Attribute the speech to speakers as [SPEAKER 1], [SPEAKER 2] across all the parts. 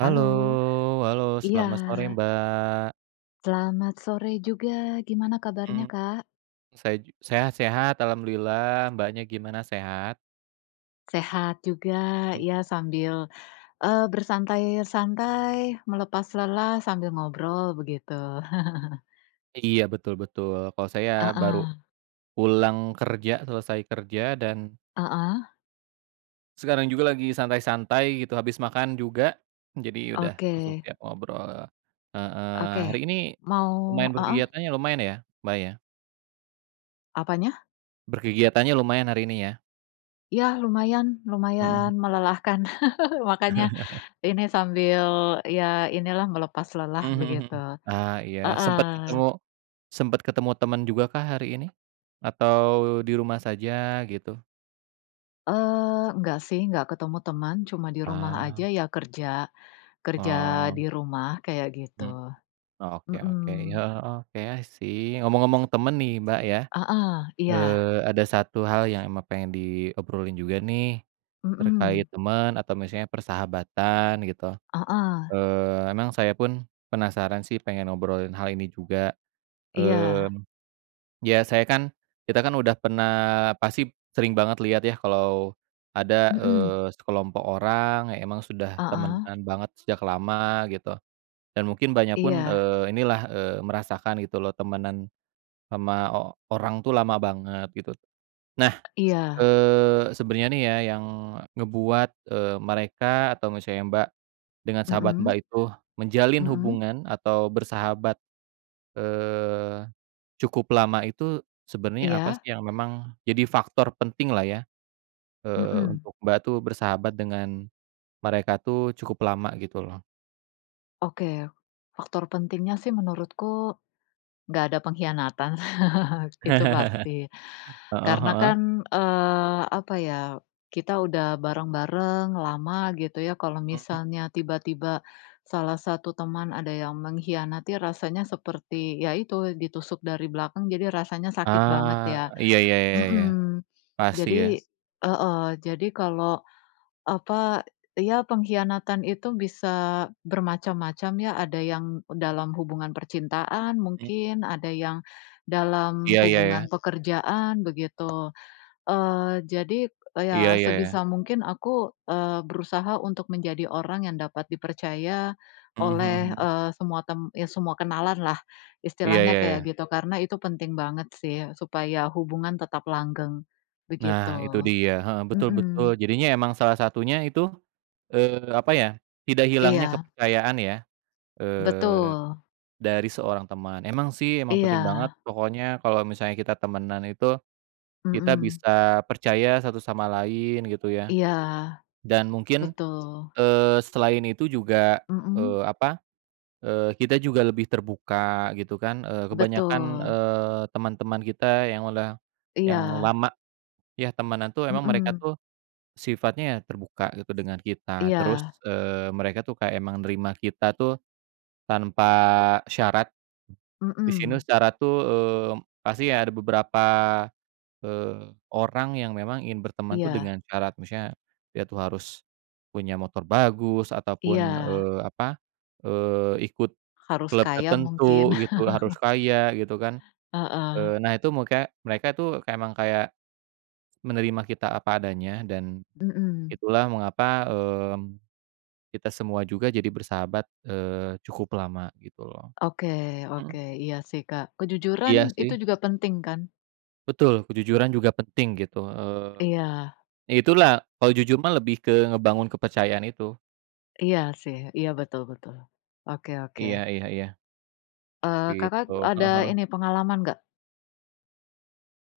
[SPEAKER 1] Halo. Halo.
[SPEAKER 2] Iya.
[SPEAKER 1] Selamat sore, Mbak.
[SPEAKER 2] Selamat sore juga. Gimana kabarnya,
[SPEAKER 1] Mmm.
[SPEAKER 2] Kak?
[SPEAKER 1] Say ju saya sehat alhamdulillah, Mbaknya gimana sehat?
[SPEAKER 2] Sehat juga,
[SPEAKER 1] Hmm.
[SPEAKER 2] iya sambil, eee, bersantai-santai, melepas lelah sambil ngobrol begitu.
[SPEAKER 1] Iya betul-betul. Kalau saya baru
[SPEAKER 2] Heeh.
[SPEAKER 1] pulang kerja, selesai kerja dan
[SPEAKER 2] Heeh.
[SPEAKER 1] sekarang juga lagi santai-santai gitu, habis makan juga, jadi udah langsung
[SPEAKER 2] Oke.
[SPEAKER 1] siap ngobrol heeh.
[SPEAKER 2] Oke,
[SPEAKER 1] Hari ini
[SPEAKER 2] mau
[SPEAKER 1] lumayan
[SPEAKER 2] heeh?
[SPEAKER 1] berkegiatannya lumayan ya, Mbak ya?
[SPEAKER 2] Apanya?
[SPEAKER 1] Berkegiatannya lumayan hari ini ya?
[SPEAKER 2] Ya lumayan, lumayan
[SPEAKER 1] Mhm.
[SPEAKER 2] melelahkan, makanya ini sambil, iya inilah melepas lelah
[SPEAKER 1] Mhm mhm mhm.
[SPEAKER 2] begitu,
[SPEAKER 1] Ah iya sempet ketemu
[SPEAKER 2] heeh.
[SPEAKER 1] sempet ketemu temen juga kah hari ini? Atau di rumah saja gitu?
[SPEAKER 2] Eee, nggak sih, nggak ketemu temen, cuma di rumah aja
[SPEAKER 1] Ah.
[SPEAKER 2] ya kerja, kerja di
[SPEAKER 1] Oh.
[SPEAKER 2] rumah kayak gitu,
[SPEAKER 1] Hmm. Oke oke,
[SPEAKER 2] mhm.
[SPEAKER 1] heeh, eee, oke, i see. Ngomong-ngomong temen nih Mbak ya,
[SPEAKER 2] Heeh, iya.
[SPEAKER 1] eee, ada satu hal yang emang pengen diobrolin juga nih, terkait
[SPEAKER 2] Mhm.
[SPEAKER 1] temen atau misalnya persahabatan gitu.
[SPEAKER 2] Heeh.
[SPEAKER 1] Eee, emang saya pun penasaran sih pengen ngobrolin hal ini juga.
[SPEAKER 2] Iya.
[SPEAKER 1] Mmm, biasanya kan, kita kan udah pernah pasti sering banget lihat ya kalau ada,
[SPEAKER 2] Mhm.
[SPEAKER 1] eee, sekelompok orang yang emang sudah
[SPEAKER 2] Heeh.
[SPEAKER 1] temanan banget sejak lama gitu. Dan mungkin Mbaknya pun,
[SPEAKER 2] Iya.
[SPEAKER 1] eee, inilah, eee, merasakan gitu loh temenan sama o orang tuh lama banget gitu. Nah,
[SPEAKER 2] Iya.
[SPEAKER 1] eee, sebenernya nih ya yang ngebuat, eee, mereka atau misalnya Mbak dengan sahabat
[SPEAKER 2] Mhm.
[SPEAKER 1] Mbak itu, menjalin
[SPEAKER 2] Mhm.
[SPEAKER 1] hubungan atau bersahabat, eee, cukup lama itu sebenernya apa
[SPEAKER 2] Iya.
[SPEAKER 1] sih yang memang jadi faktor penting lah ya, eee,
[SPEAKER 2] Mhm.
[SPEAKER 1] untuk Mbak tuh bersahabat dengan mereka tuh cukup lama gitu loh?
[SPEAKER 2] Oke, faktor pentingnya sih menurutku nggak ada pengkhianatan itu pasti,
[SPEAKER 1] Heeh
[SPEAKER 2] karena
[SPEAKER 1] heeh.
[SPEAKER 2] kan, eee, apa ya, kita udah bareng-bareng, lama, gitu ya. Kalau
[SPEAKER 1] Mhm.
[SPEAKER 2] misalnya tiba-tiba salah satu teman ada yang mengkhianati, rasanya seperti ya itu ditusuk dari belakang. Jadi rasanya sakit banget
[SPEAKER 1] Ah.
[SPEAKER 2] ya.
[SPEAKER 1] Iya iya iya iya.
[SPEAKER 2] Mhm,
[SPEAKER 1] Pasti ya.
[SPEAKER 2] jadi heeh, jadi kalau apa, ya pengkhianatan itu bisa bermacam-macam, ya. Ada yang dalam hubungan percintaan
[SPEAKER 1] Hmm.
[SPEAKER 2] mungkin, ada yang dalam
[SPEAKER 1] Iya iya
[SPEAKER 2] hubungan
[SPEAKER 1] iya.
[SPEAKER 2] pekerjaan begitu. Eee, jadi
[SPEAKER 1] Iya
[SPEAKER 2] ya
[SPEAKER 1] iya iya.
[SPEAKER 2] sebisa mungkin aku, eee, berusaha untuk menjadi orang yang dapat dipercaya
[SPEAKER 1] Mhm mhm
[SPEAKER 2] oleh,
[SPEAKER 1] mhm.
[SPEAKER 2] eee, semua tem ya semua kenalanlah
[SPEAKER 1] Iya
[SPEAKER 2] istilahnya
[SPEAKER 1] iya
[SPEAKER 2] kayak
[SPEAKER 1] iya.
[SPEAKER 2] gitu. Karena itu penting banget sih supaya hubungan tetap langgeng, begitu.
[SPEAKER 1] Nah, itu dia, heeh,
[SPEAKER 2] Mhm.
[SPEAKER 1] betul-betul. Jadinya emang salah satunya itu, eee, apa ya, tidak hilangnya
[SPEAKER 2] Iya.
[SPEAKER 1] kepercayaan ya, eee,
[SPEAKER 2] Betul.
[SPEAKER 1] dari seorang teman. Emang sih, emang penting banget,
[SPEAKER 2] Iya.
[SPEAKER 1] pokoknya kalau misalnya kita temanan itu, kita
[SPEAKER 2] Mhm.
[SPEAKER 1] bisa percaya satu sama lain, gitu ya.
[SPEAKER 2] Iya.
[SPEAKER 1] Dan mungkin,
[SPEAKER 2] Betul.
[SPEAKER 1] eee, selain itu juga,
[SPEAKER 2] Mhm.
[SPEAKER 1] eee, apa, eee, kita juga lebih terbuka, gitu kan. Eee, kebanyakan,
[SPEAKER 2] Betul.
[SPEAKER 1] eee, teman-teman kita yang udah yang
[SPEAKER 2] Iya.
[SPEAKER 1] lama ya temanan tuh, emang mereka
[SPEAKER 2] Mhm.
[SPEAKER 1] tuh sifatnya ya terbuka gitu dengan kita. Terus,
[SPEAKER 2] Iya.
[SPEAKER 1] eee, mereka tuh kayak emang nerima kita tuh tanpa syarat. Di sini
[SPEAKER 2] Mhm.
[SPEAKER 1] syarat tuh, eee, pasti ada beberapa, eee, orang yang memang ingin berteman tuh
[SPEAKER 2] Iya.
[SPEAKER 1] dengan syarat. Maksudnya dia tuh harus punya motor bagus ataupun,
[SPEAKER 2] Iya.
[SPEAKER 1] eee, apa, eee, ikut
[SPEAKER 2] Harus
[SPEAKER 1] klub
[SPEAKER 2] kaya mungkin.
[SPEAKER 1] tertentu gitu, harus kaya, gitu kan.
[SPEAKER 2] Heeh.
[SPEAKER 1] Eee, nah, itu muka mereka itu emang kayak menerima kita apa adanya dan
[SPEAKER 2] Mhm.
[SPEAKER 1] itulah mengapa, eee, kita semua juga jadi bersahabat, eee, cukup lama, gitu loh.
[SPEAKER 2] Oke oke.
[SPEAKER 1] Mhm.
[SPEAKER 2] Iya sih, Kak. Kejujuran
[SPEAKER 1] Iya
[SPEAKER 2] itu
[SPEAKER 1] sih.
[SPEAKER 2] juga penting kan?
[SPEAKER 1] Betul, kejujuran juga penting gitu, eee,
[SPEAKER 2] Iya.
[SPEAKER 1] ya itulah, kalau jujur mah lebih ke ngebangun kepercayaan itu.
[SPEAKER 2] Iya sih, iya betul betul. Oke oke.
[SPEAKER 1] Iya iya iya.
[SPEAKER 2] Eee, Kakak
[SPEAKER 1] Gitu, heeh
[SPEAKER 2] ada
[SPEAKER 1] heeh.
[SPEAKER 2] ini, pengalaman nggak?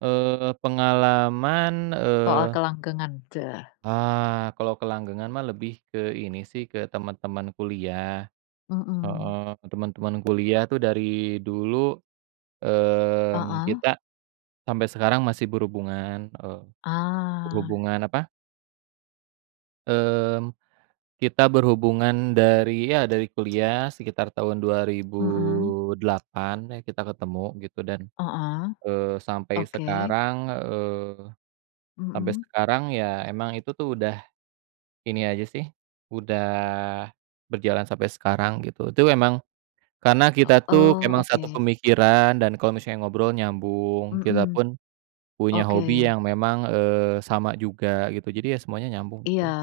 [SPEAKER 1] Eee, pengalaman,
[SPEAKER 2] Soal
[SPEAKER 1] eee
[SPEAKER 2] kelanggengan, ceh.
[SPEAKER 1] Ah, kalau kelanggengan mah lebih ke ini sih, ke teman-teman kuliah, heeh.
[SPEAKER 2] Mhm.
[SPEAKER 1] Teman-teman kuliah tuh dari dulu, mmm,
[SPEAKER 2] Heeh.
[SPEAKER 1] kita sampai sekarang masih berhubungan, eee,
[SPEAKER 2] Ah.
[SPEAKER 1] berhubungan apa mmm, kita berhubungan dari ya dari kuliah sekitar tahun dua ribu
[SPEAKER 2] Mhm.
[SPEAKER 1] delapan, nah kita ketemu gitu, dan,
[SPEAKER 2] Heeh,
[SPEAKER 1] eee, sampai
[SPEAKER 2] oke.
[SPEAKER 1] sekarang eee, sampai
[SPEAKER 2] Mhm.
[SPEAKER 1] sekarang ya emang itu tuh udah, ini aja sih, udah berjalan sampai sekarang gitu. Itu emang karena kita tuh
[SPEAKER 2] Oh,
[SPEAKER 1] emang satu
[SPEAKER 2] oke.
[SPEAKER 1] pemikiran dan kalau misalnya ngobrol nyambung, kita
[SPEAKER 2] Mhm.
[SPEAKER 1] pun, punya hobi
[SPEAKER 2] Oke.
[SPEAKER 1] yang memang, eee, sama juga gitu. Jadi ya semuanya nyambung
[SPEAKER 2] Iya.
[SPEAKER 1] gitu.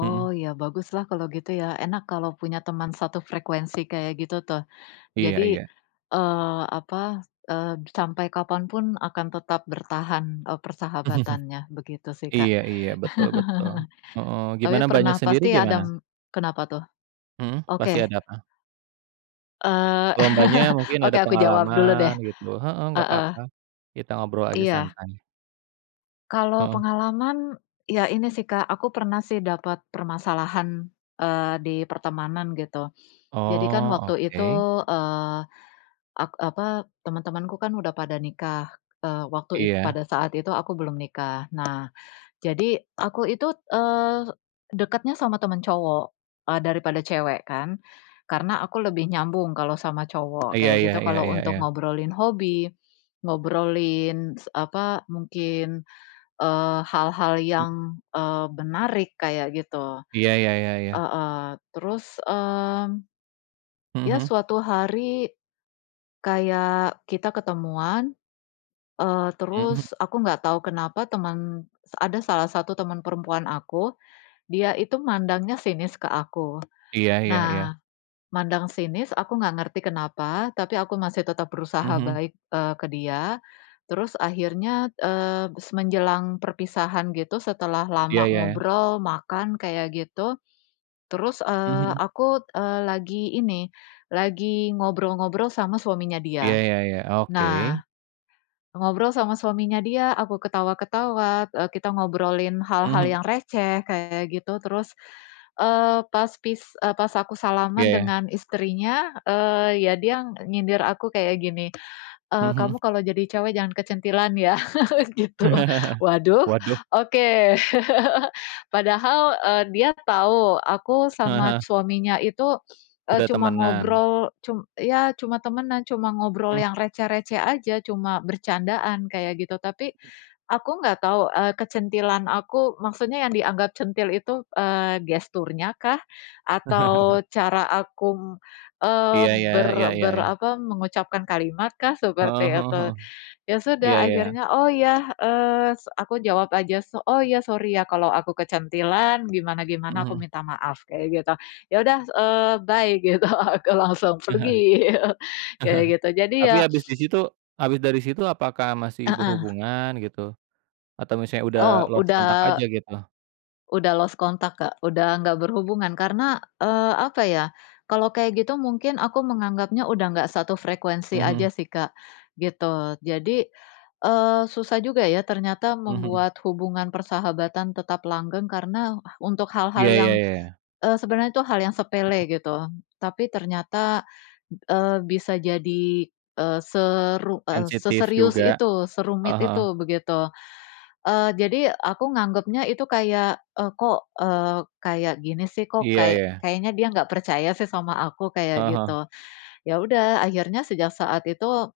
[SPEAKER 1] Mhm.
[SPEAKER 2] ya baguslah kalau gitu ya, enak kalau punya teman satu frekuensi kayak gitu tuh. Jadi,
[SPEAKER 1] Iya iya.
[SPEAKER 2] eee, apa, eee, sampai kapan pun akan tetap bertahan, eee, persahabatannya, begitu sih Kak.
[SPEAKER 1] Iya iya, betul betul. Heeh,
[SPEAKER 2] Tapi
[SPEAKER 1] gimana, Mbaknya
[SPEAKER 2] pernah
[SPEAKER 1] sendiri
[SPEAKER 2] pasti
[SPEAKER 1] gimana?
[SPEAKER 2] adem kenapa tuh?
[SPEAKER 1] Mhm, pasti
[SPEAKER 2] Oke.
[SPEAKER 1] ada apa?
[SPEAKER 2] Eee,
[SPEAKER 1] Kalau Mbaknya mungkin
[SPEAKER 2] oke,
[SPEAKER 1] ada
[SPEAKER 2] aku jawab dulu
[SPEAKER 1] pengalaman
[SPEAKER 2] deh,
[SPEAKER 1] gitu heeh, nggak
[SPEAKER 2] heeh.
[SPEAKER 1] apa-apa, kita ngobrol aja
[SPEAKER 2] Iya.
[SPEAKER 1] santai.
[SPEAKER 2] Kalau
[SPEAKER 1] Heeh.
[SPEAKER 2] pengalaman, ya ini sih, Kak, aku pernah sih dapat permasalahan, eee, di pertemanan gitu. Jadi kan
[SPEAKER 1] Oh,
[SPEAKER 2] waktu itu,
[SPEAKER 1] oke.
[SPEAKER 2] eee, ak apa, teman-temanku kan udah pada nikah, eee, waktu it
[SPEAKER 1] Iya.
[SPEAKER 2] pada saat itu aku belum nikah. Nah, jadi aku itu, eee, dekatnya sama temen cowok, e daripada cewek kan. Karena aku lebih nyambung kalau sama cowok,
[SPEAKER 1] Iya
[SPEAKER 2] kayak
[SPEAKER 1] iya
[SPEAKER 2] gitu
[SPEAKER 1] iya
[SPEAKER 2] kalau
[SPEAKER 1] iya
[SPEAKER 2] untuk
[SPEAKER 1] iya.
[SPEAKER 2] ngobrolin hobi, ngobrolin s apa, mungkin, eee, hal-hal yang, eee, menarik kayak gitu.
[SPEAKER 1] Iya, ya ya ya.
[SPEAKER 2] Heeh, terus, mmm,
[SPEAKER 1] Mhm
[SPEAKER 2] ya
[SPEAKER 1] mhm.
[SPEAKER 2] suatu hari kayak kita ketemuan, eee,
[SPEAKER 1] Mhm.
[SPEAKER 2] terus aku nggak tahu kenapa teman ada salah satu teman perempuan aku, dia itu mandangnya sinis ke aku.
[SPEAKER 1] Iya iya iya.
[SPEAKER 2] Nah, mandang sinis, aku nggak ngerti kenapa, tapi aku masih tetap berusaha
[SPEAKER 1] Mhm.
[SPEAKER 2] baik, eee, ke dia, terus akhirnya, eee, menjelang perpisahan gitu, setelah
[SPEAKER 1] Iya,
[SPEAKER 2] lama
[SPEAKER 1] ya ya.
[SPEAKER 2] ngobrol, makan kayak gitu, terus, eee,
[SPEAKER 1] Mhm.
[SPEAKER 2] aku, eee, lagi ini, lagi ngobrol-ngobrol sama suaminya
[SPEAKER 1] Iya,
[SPEAKER 2] dia.
[SPEAKER 1] ya ya, oke.
[SPEAKER 2] Nah, ngobrol sama suaminya dia, aku ketawa-ketawa, e kita ngobrolin hal-hal
[SPEAKER 1] Mhm.
[SPEAKER 2] yang receh, kayak gitu, terus, eee, pas pis e pas aku salaman
[SPEAKER 1] Iya.
[SPEAKER 2] dengan istrinya, eee, ya dia nyindir aku kayak gini, eee,
[SPEAKER 1] Mhm.
[SPEAKER 2] "Kamu kalau jadi cewek jangan kecentilan ya." gitu. Waduh,
[SPEAKER 1] Waduh.
[SPEAKER 2] oke. Padahal, eee, dia tahu, aku
[SPEAKER 1] Heeh
[SPEAKER 2] sama
[SPEAKER 1] heeh.
[SPEAKER 2] suaminya itu, eee,
[SPEAKER 1] Udah
[SPEAKER 2] cuma
[SPEAKER 1] temenan.
[SPEAKER 2] ngobrol, cum ya, cuma temanan, cuma ngobrol
[SPEAKER 1] Mhm.
[SPEAKER 2] yang receh-receh aja, cuma bercandaan, kayak gitu. Tapi
[SPEAKER 1] Mhm.
[SPEAKER 2] aku nggak tahu, eee, kecentilan aku maksudnya yang dianggap centil itu, eee, gesturnya kah, atau cara aku, eee,
[SPEAKER 1] Iya, ya, iya
[SPEAKER 2] ber
[SPEAKER 1] iya,
[SPEAKER 2] ber
[SPEAKER 1] ya.
[SPEAKER 2] apa, mengucapkan kalimatkah
[SPEAKER 1] Heeh
[SPEAKER 2] seperti
[SPEAKER 1] heeh
[SPEAKER 2] itu.
[SPEAKER 1] heeh.
[SPEAKER 2] Ya sudah,
[SPEAKER 1] Iya, ya ya.
[SPEAKER 2] akhirnya, "Oh ya" eee, aku jawab aja, "Oh ya, sorry ya kalau aku kecentilan,
[SPEAKER 1] Heeh
[SPEAKER 2] gimana-gimana aku
[SPEAKER 1] heeh.
[SPEAKER 2] minta maaf." Kayak gitu. "Ya sudah," eee, "bye!" gitu, aku langsung
[SPEAKER 1] Eh, heeh,
[SPEAKER 2] pergi, kayak gitu. Jadi
[SPEAKER 1] tapi
[SPEAKER 2] ya
[SPEAKER 1] habis di situ habis dari situ apakah masih
[SPEAKER 2] Heeh.
[SPEAKER 1] berhubungan gitu? Atau misalnya udah
[SPEAKER 2] Oh,
[SPEAKER 1] lost contact aja
[SPEAKER 2] udah
[SPEAKER 1] gitu?
[SPEAKER 2] udah lost contact, Kak, udah nggak berhubungan. Karena, eee, apa ya, kalau kayak gitu mungkin aku menganggapnya udah nggak satu frekuensi aja
[SPEAKER 1] Mhm.
[SPEAKER 2] sih Kak, gitu. Jadi, eee, susah juga ya ternyata
[SPEAKER 1] Mhm.
[SPEAKER 2] membuat hubungan persahabatan tetap langgeng karena, untuk hal-hal
[SPEAKER 1] Iya,
[SPEAKER 2] yang,
[SPEAKER 1] ya ya ya.
[SPEAKER 2] eee, sebenarnya tuh hal yang sepele gitu. Tapi ternyata, eee, bisa jadi, eee, seru
[SPEAKER 1] Sensitif
[SPEAKER 2] seserius
[SPEAKER 1] juga.
[SPEAKER 2] itu, serumit
[SPEAKER 1] Heeh heeh.
[SPEAKER 2] itu, begitu. Eee, jadi aku nganggepnya itu kayak, "E kok, eee, kayak gini sih, kok
[SPEAKER 1] Iya,
[SPEAKER 2] kayak
[SPEAKER 1] ya.
[SPEAKER 2] kayaknya dia nggak percaya sih sama aku?" Kayak
[SPEAKER 1] Heeh, heeh.
[SPEAKER 2] gitu. Ya udah akhirnya sejak saat itu,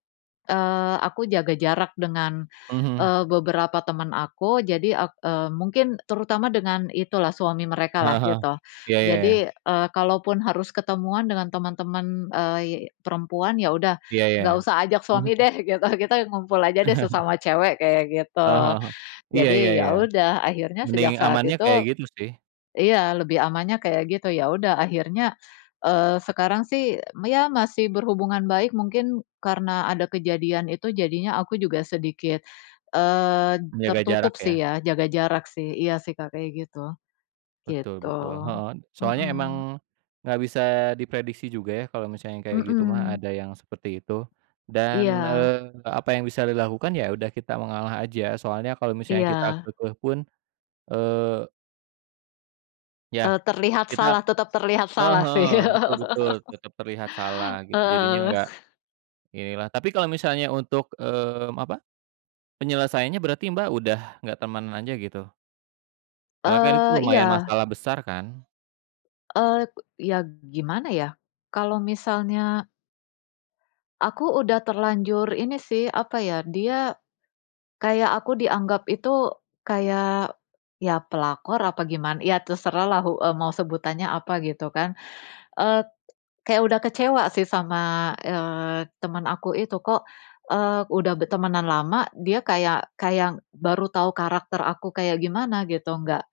[SPEAKER 2] eee, aku jaga jarak dengan,
[SPEAKER 1] Mhm.
[SPEAKER 2] eee, beberapa teman aku, jadi ak e mungkin terutama dengan itu lah, suami mereka
[SPEAKER 1] Heeh
[SPEAKER 2] lah
[SPEAKER 1] heeh.
[SPEAKER 2] gitu.
[SPEAKER 1] Iya, ya ya.
[SPEAKER 2] Jadi, eee, kalaupun harus ketemuan dengan teman-teman, ey perempuan, ya udah,
[SPEAKER 1] Iya, ya ya.
[SPEAKER 2] nggak usah ajak suami
[SPEAKER 1] Mhm.
[SPEAKER 2] deh gitu, kita ngumpul aja deh sesama cewek, kayak gitu.
[SPEAKER 1] Heeh heeh. Iya, ya
[SPEAKER 2] Jadi, ya
[SPEAKER 1] ya.
[SPEAKER 2] udah, akhirnya
[SPEAKER 1] Mending
[SPEAKER 2] sejak saat
[SPEAKER 1] amannya kayak
[SPEAKER 2] itu
[SPEAKER 1] gitu sih.
[SPEAKER 2] iya, lebih amannya kayak gitu. Ya udah akhirnya, eee, sekarang sih ya masih berhubungan baik, mungkin karena ada kejadian itu jadinya aku juga sedikit, eee,
[SPEAKER 1] Menjaga
[SPEAKER 2] tertutup
[SPEAKER 1] jarak
[SPEAKER 2] sih,
[SPEAKER 1] ya.
[SPEAKER 2] ya, jaga jarak sih iya sih Kak, kayak gitu.
[SPEAKER 1] Betul
[SPEAKER 2] Gitu.
[SPEAKER 1] betul. Heeh, soalnya emang,
[SPEAKER 2] Mhm.
[SPEAKER 1] enggak bisa diprediksi juga ya, kalau misalnya kayak gitu mah,
[SPEAKER 2] Mhm.
[SPEAKER 1] ada yang seperti itu. Dan,
[SPEAKER 2] Iya.
[SPEAKER 1] eee, apa yang bisa dilakukan, ya udah kita mengalah aja. Soalnya kalau misalnya kita
[SPEAKER 2] Iya.
[SPEAKER 1] keukeuh pun, eee Ya,
[SPEAKER 2] Eee, terlihat
[SPEAKER 1] kita
[SPEAKER 2] salah tetap terlihat
[SPEAKER 1] eee,
[SPEAKER 2] salah
[SPEAKER 1] heeh,
[SPEAKER 2] sih.
[SPEAKER 1] betul betul. Tetep terlihat salah gitu, jadinya
[SPEAKER 2] Heeh.
[SPEAKER 1] nggak, inilah. Tapi kalau misalnya untuk, mmm, apa, penyelesaiannya berarti Mbak, udah nggak temenan aja gitu? Karena kan itu
[SPEAKER 2] Eee,
[SPEAKER 1] lumayan
[SPEAKER 2] iya.
[SPEAKER 1] masalah besar kan?
[SPEAKER 2] Eee, k iya g gimana ya, kalau misalnya aku udah terlanjur ini sih, apa ya, dia kayak aku dianggap itu kayak ya pelakor apa giman ya terserahlah, hu mau sebutannya apa gitu kan, eee, kayak udah kecewa sih sama, eee, temen aku itu. Kok, eee, udah bertemanan lama dia kayak kayak baru tahu karakter aku kayak gimana gitu. Nggak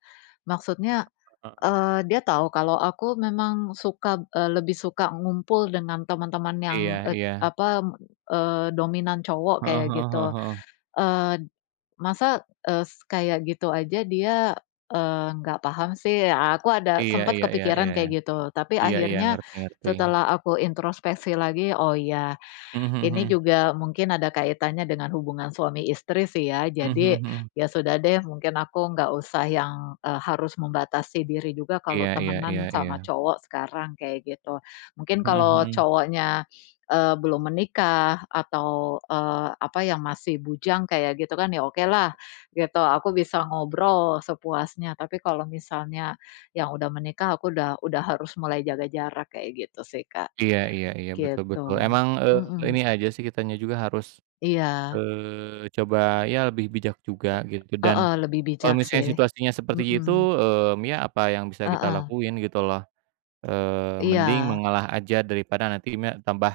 [SPEAKER 2] maksudnya,
[SPEAKER 1] Heeh.
[SPEAKER 2] eee, dia tahu kalau aku memang suka eee, lebih suka ngumpul dengan teman-teman yang,
[SPEAKER 1] Iya
[SPEAKER 2] e
[SPEAKER 1] iya.
[SPEAKER 2] apa, eee, dominan cowok
[SPEAKER 1] Heeh
[SPEAKER 2] kayak
[SPEAKER 1] heeh
[SPEAKER 2] gitu.
[SPEAKER 1] heeh heeh.
[SPEAKER 2] Eee, "Masa, es kayak gitu aja dia, eee, nggak paham sih." A aku ada
[SPEAKER 1] Iya
[SPEAKER 2] sempet
[SPEAKER 1] iya iya iya
[SPEAKER 2] kepikiran
[SPEAKER 1] iya iya.
[SPEAKER 2] kayak gitu. Tapi
[SPEAKER 1] Iya iya,
[SPEAKER 2] akhirnya
[SPEAKER 1] ngerti ngerti.
[SPEAKER 2] setelah aku introspeksi lagi. "Oh iya.
[SPEAKER 1] Mhm mhm
[SPEAKER 2] Ini
[SPEAKER 1] mhm.
[SPEAKER 2] juga mungkin ada kaitannya dengan hubungan suami istri sih ya.
[SPEAKER 1] Mhm
[SPEAKER 2] Jadi
[SPEAKER 1] mhm mhm.
[SPEAKER 2] ya sudah deh, mungkin aku enggak usah yang, eee, harus membatasi diri juga kalau
[SPEAKER 1] Iya iya iya
[SPEAKER 2] temanan sama
[SPEAKER 1] iya.
[SPEAKER 2] cowok sekarang," kayak gitu. Mungkin
[SPEAKER 1] Mhm
[SPEAKER 2] kalau
[SPEAKER 1] mhm.
[SPEAKER 2] cowoknya, eee, belum menikah atau, eee, apa, yang masih bujang kayak gitu kan, ya okelah gitu, aku bisa ngobrol sepuasnya. Tapi, kalau misalnya yang udah menikah, aku udah udah harus mulai jaga jarak kayak gitu sih, Kak.
[SPEAKER 1] Iya iya iya, betul
[SPEAKER 2] Gitu,
[SPEAKER 1] betul. Emang, eee, ini
[SPEAKER 2] mhm.
[SPEAKER 1] aja sih kitanya juga harus,
[SPEAKER 2] Iya.
[SPEAKER 1] eee, coba ya lebih bijak juga gitu, dan
[SPEAKER 2] Heeh, lebih
[SPEAKER 1] kalau
[SPEAKER 2] bijak
[SPEAKER 1] misalnya
[SPEAKER 2] sih,
[SPEAKER 1] situasinya seperti itu,
[SPEAKER 2] mhm.
[SPEAKER 1] mmm, ya apa yang bisa kita
[SPEAKER 2] Heeh.
[SPEAKER 1] lakuin gitu loh. Eee, mending
[SPEAKER 2] Iya.
[SPEAKER 1] mengalah aja daripada nanti mek tambah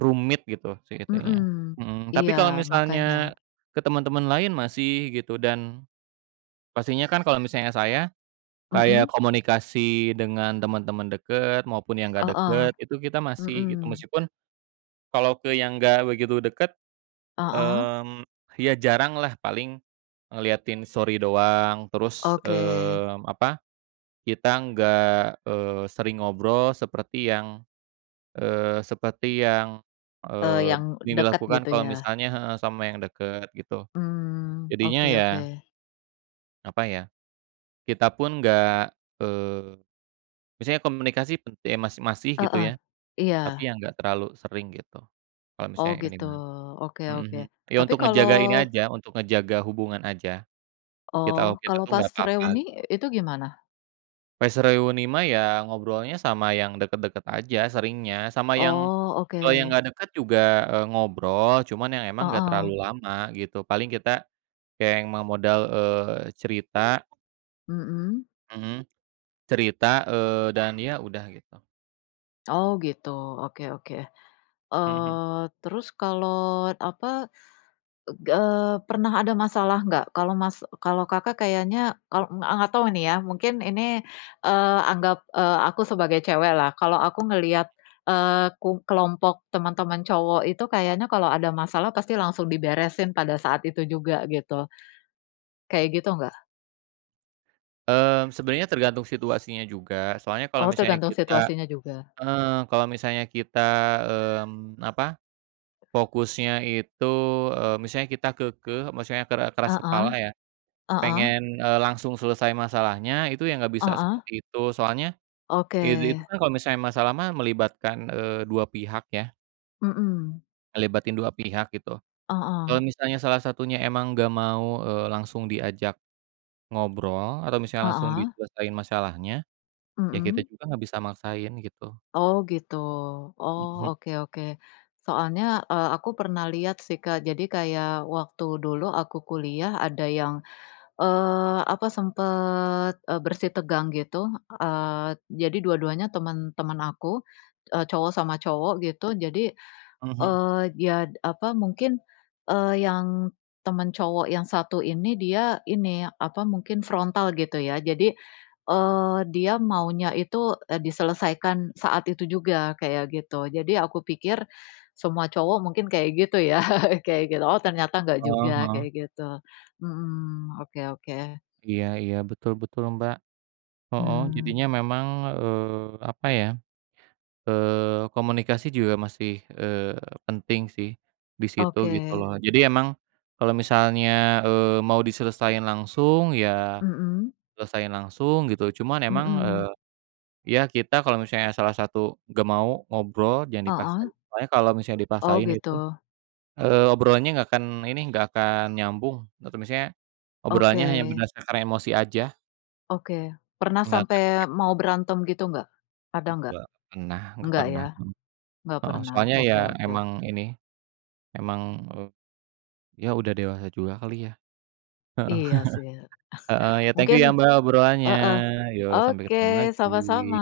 [SPEAKER 1] rumit gitu sih itunya
[SPEAKER 2] Mhm.
[SPEAKER 1] mhm. Tapi
[SPEAKER 2] Iya,
[SPEAKER 1] kalau
[SPEAKER 2] makanya.
[SPEAKER 1] misalnya ke temen-temen lain masih gitu dan pastinya kan kalau misalnya saya, kayak
[SPEAKER 2] Mhm?
[SPEAKER 1] komunikasi dengan temen-temen dekat, maupun yang nggak
[SPEAKER 2] Heeh.
[SPEAKER 1] deket itu kita masih gitu.
[SPEAKER 2] Mhm.
[SPEAKER 1] Meskipun kalau ke yang enggak begitu dekat,
[SPEAKER 2] Heeh?
[SPEAKER 1] mmm, ya jaranglah paling ngeliatin story doang, terus,
[SPEAKER 2] Oke.
[SPEAKER 1] mmm, apa, kita enggak, eee, sering ngobrol seperti yang, eee, seperti yang,
[SPEAKER 2] Eee,
[SPEAKER 1] eee,
[SPEAKER 2] yang dekat gitu
[SPEAKER 1] dilakukan kalau
[SPEAKER 2] ya?
[SPEAKER 1] misalnya heeh, sama yang deket gitu.
[SPEAKER 2] Mmm,
[SPEAKER 1] Jadinya
[SPEAKER 2] oke
[SPEAKER 1] ya
[SPEAKER 2] oke.
[SPEAKER 1] Apa ya, kita pun enggak, eee, misalnya komunikasi pen eh, mas masih gitu
[SPEAKER 2] Heeh,
[SPEAKER 1] ya, tapi
[SPEAKER 2] iya.
[SPEAKER 1] ya, enggak terlalu sering gitu, kalau
[SPEAKER 2] Oh,
[SPEAKER 1] misalnya ini
[SPEAKER 2] gitu,
[SPEAKER 1] mah.
[SPEAKER 2] oke
[SPEAKER 1] Mhm,
[SPEAKER 2] oke.
[SPEAKER 1] hmm, ya,
[SPEAKER 2] Tapi
[SPEAKER 1] untuk ngejaga ini
[SPEAKER 2] kalau
[SPEAKER 1] aja, untuk ngejaga hubungan aja. Kita
[SPEAKER 2] Oh,
[SPEAKER 1] waktu itu
[SPEAKER 2] kalau
[SPEAKER 1] tuh,
[SPEAKER 2] pas
[SPEAKER 1] enggak apa-apa,
[SPEAKER 2] reuni
[SPEAKER 1] gitu.
[SPEAKER 2] itu gimana?
[SPEAKER 1] Pas reuni mah ya, ngobrolnya sama yang deket-deket aja seringnya, sama yang
[SPEAKER 2] Oh, oke.
[SPEAKER 1] kalau yang enggak deket juga, eee, ngobrol cuman yang emang enggak
[SPEAKER 2] Heeh.
[SPEAKER 1] terlalu lama gitu. Paling kita kayak yang mau modal, eee, cerita.
[SPEAKER 2] Mhm.
[SPEAKER 1] Mhm, cerita, eee, dan ya, udah gitu.
[SPEAKER 2] Oh gitu, oke oke.
[SPEAKER 1] Mhm.
[SPEAKER 2] Eee, terus kalau apa eg eee, pernah ada masalah enggak? Kalau Mas kalau Kakak kayaknya kalau enggak enggak tahu nih ya, mungkin ini, eee, anggap, eee, aku sebagai cewek lah. Kalau aku ngelihat, eee, kung kelompok teman-teman cowok itu kayaknya kalau ada masalah pasti langsung diberesin pada saat itu juga gitu. Kayak gitu enggak?
[SPEAKER 1] Mmm, sebenarnya tergantung situasinya juga, soalnya kalau
[SPEAKER 2] Oh,
[SPEAKER 1] misalnya
[SPEAKER 2] tergantung
[SPEAKER 1] kita,
[SPEAKER 2] situasinya juga.
[SPEAKER 1] eee, kalau misalnya kita, mmm, apa, fokusnya itu, eee, misalnya kita keukeuh, maksudnya kera keras
[SPEAKER 2] Heeh
[SPEAKER 1] kepala ya,
[SPEAKER 2] heeh.
[SPEAKER 1] pengen, eee, langsung selesai masalahnya, itu ya enggak bisa
[SPEAKER 2] Heeh.
[SPEAKER 1] seperti itu, soalnya, itu
[SPEAKER 2] Oke.
[SPEAKER 1] itu kan kalau misalnya masalah mah melibatkan, eee, 2 pihak ya.
[SPEAKER 2] Mhm.
[SPEAKER 1] Ngelibatin 2 pihak, gitu. Kalau
[SPEAKER 2] Heeh.
[SPEAKER 1] misalnya salah satunya emang enggak mau, eee, langsung diajak ngobrol, atau misalnya langsung
[SPEAKER 2] Heeh.
[SPEAKER 1] diselesain masalahnya, ya kita
[SPEAKER 2] Mhm.
[SPEAKER 1] juga enggak bisa maksain, gitu.
[SPEAKER 2] Oh gitu. Oh,
[SPEAKER 1] Mhm.
[SPEAKER 2] oke oke. Soalnya, eee, aku pernah lihat sih Kak. Jadi kayak waktu dulu aku kuliah ada yang, eee, apa, sempat, eee, bersitegang, gitu. Eee, jadi dua-duanya teman-teman aku, e cowok sama cowok, gitu. Jadi,
[SPEAKER 1] Mhm.
[SPEAKER 2] eee, ya, apa, mungkin, eee, yang teman cowok yang satu ini, dia ini, apa, mungkin frontal gitu ya. Jadi, eee, dia maunya itu, e diselesaikan saat itu juga, kayak gitu. Jadi aku pikir, semua cowok mungkin kayak gitu ya, kayak gitu. Oh, ternyata enggak
[SPEAKER 1] Oh,
[SPEAKER 2] juga,
[SPEAKER 1] heeh.
[SPEAKER 2] kayak gitu. Hmm, oke oke.
[SPEAKER 1] Iya iya, betul betul, Mbak. Heeh, jadinya
[SPEAKER 2] Mmm.
[SPEAKER 1] memang, eee, apa ya, eee, komunikasi juga masih, eee, penting sih, di situ, gitu
[SPEAKER 2] Oke.
[SPEAKER 1] loh. Jadi emang kalau misalnya, eee, mau diselesain langsung ya,
[SPEAKER 2] Mhm.
[SPEAKER 1] selesain langsung, gitu. Cuman emang, eee,
[SPEAKER 2] Mhm.
[SPEAKER 1] ya kita kalau misalnya salah satu nggak mau ngobrol, jangan
[SPEAKER 2] Heeh.
[SPEAKER 1] dipaksain. Soalnya kalau misalnya
[SPEAKER 2] Oh
[SPEAKER 1] dipaksain itu,
[SPEAKER 2] gitu.
[SPEAKER 1] eee, obrolannya nggak akan ini, nggak akan nyambung, atau misalnya, obrolannya hanya
[SPEAKER 2] Oke.
[SPEAKER 1] berdasarkan emosi aja.
[SPEAKER 2] Oke. Pernah
[SPEAKER 1] Enggak akan
[SPEAKER 2] sampai
[SPEAKER 1] efektif.
[SPEAKER 2] mau berantem gitu nggak? Ada nggak?
[SPEAKER 1] Enggak pernah enggak
[SPEAKER 2] Enggak
[SPEAKER 1] pernah,
[SPEAKER 2] ya?
[SPEAKER 1] hmm.
[SPEAKER 2] Enggak
[SPEAKER 1] Heeh,
[SPEAKER 2] pernah,
[SPEAKER 1] soalnya ya
[SPEAKER 2] oke oke.
[SPEAKER 1] emang ini, emang, e ya udah dewasa juga kali ya. Heeh.
[SPEAKER 2] Iya sih,
[SPEAKER 1] Heeh, ya thank you
[SPEAKER 2] mungkin,
[SPEAKER 1] ya Mbak,
[SPEAKER 2] eh
[SPEAKER 1] obrolannya.
[SPEAKER 2] heeh.
[SPEAKER 1] Yo, sampai
[SPEAKER 2] Oke,
[SPEAKER 1] ketemu
[SPEAKER 2] sama-sama.
[SPEAKER 1] lagi.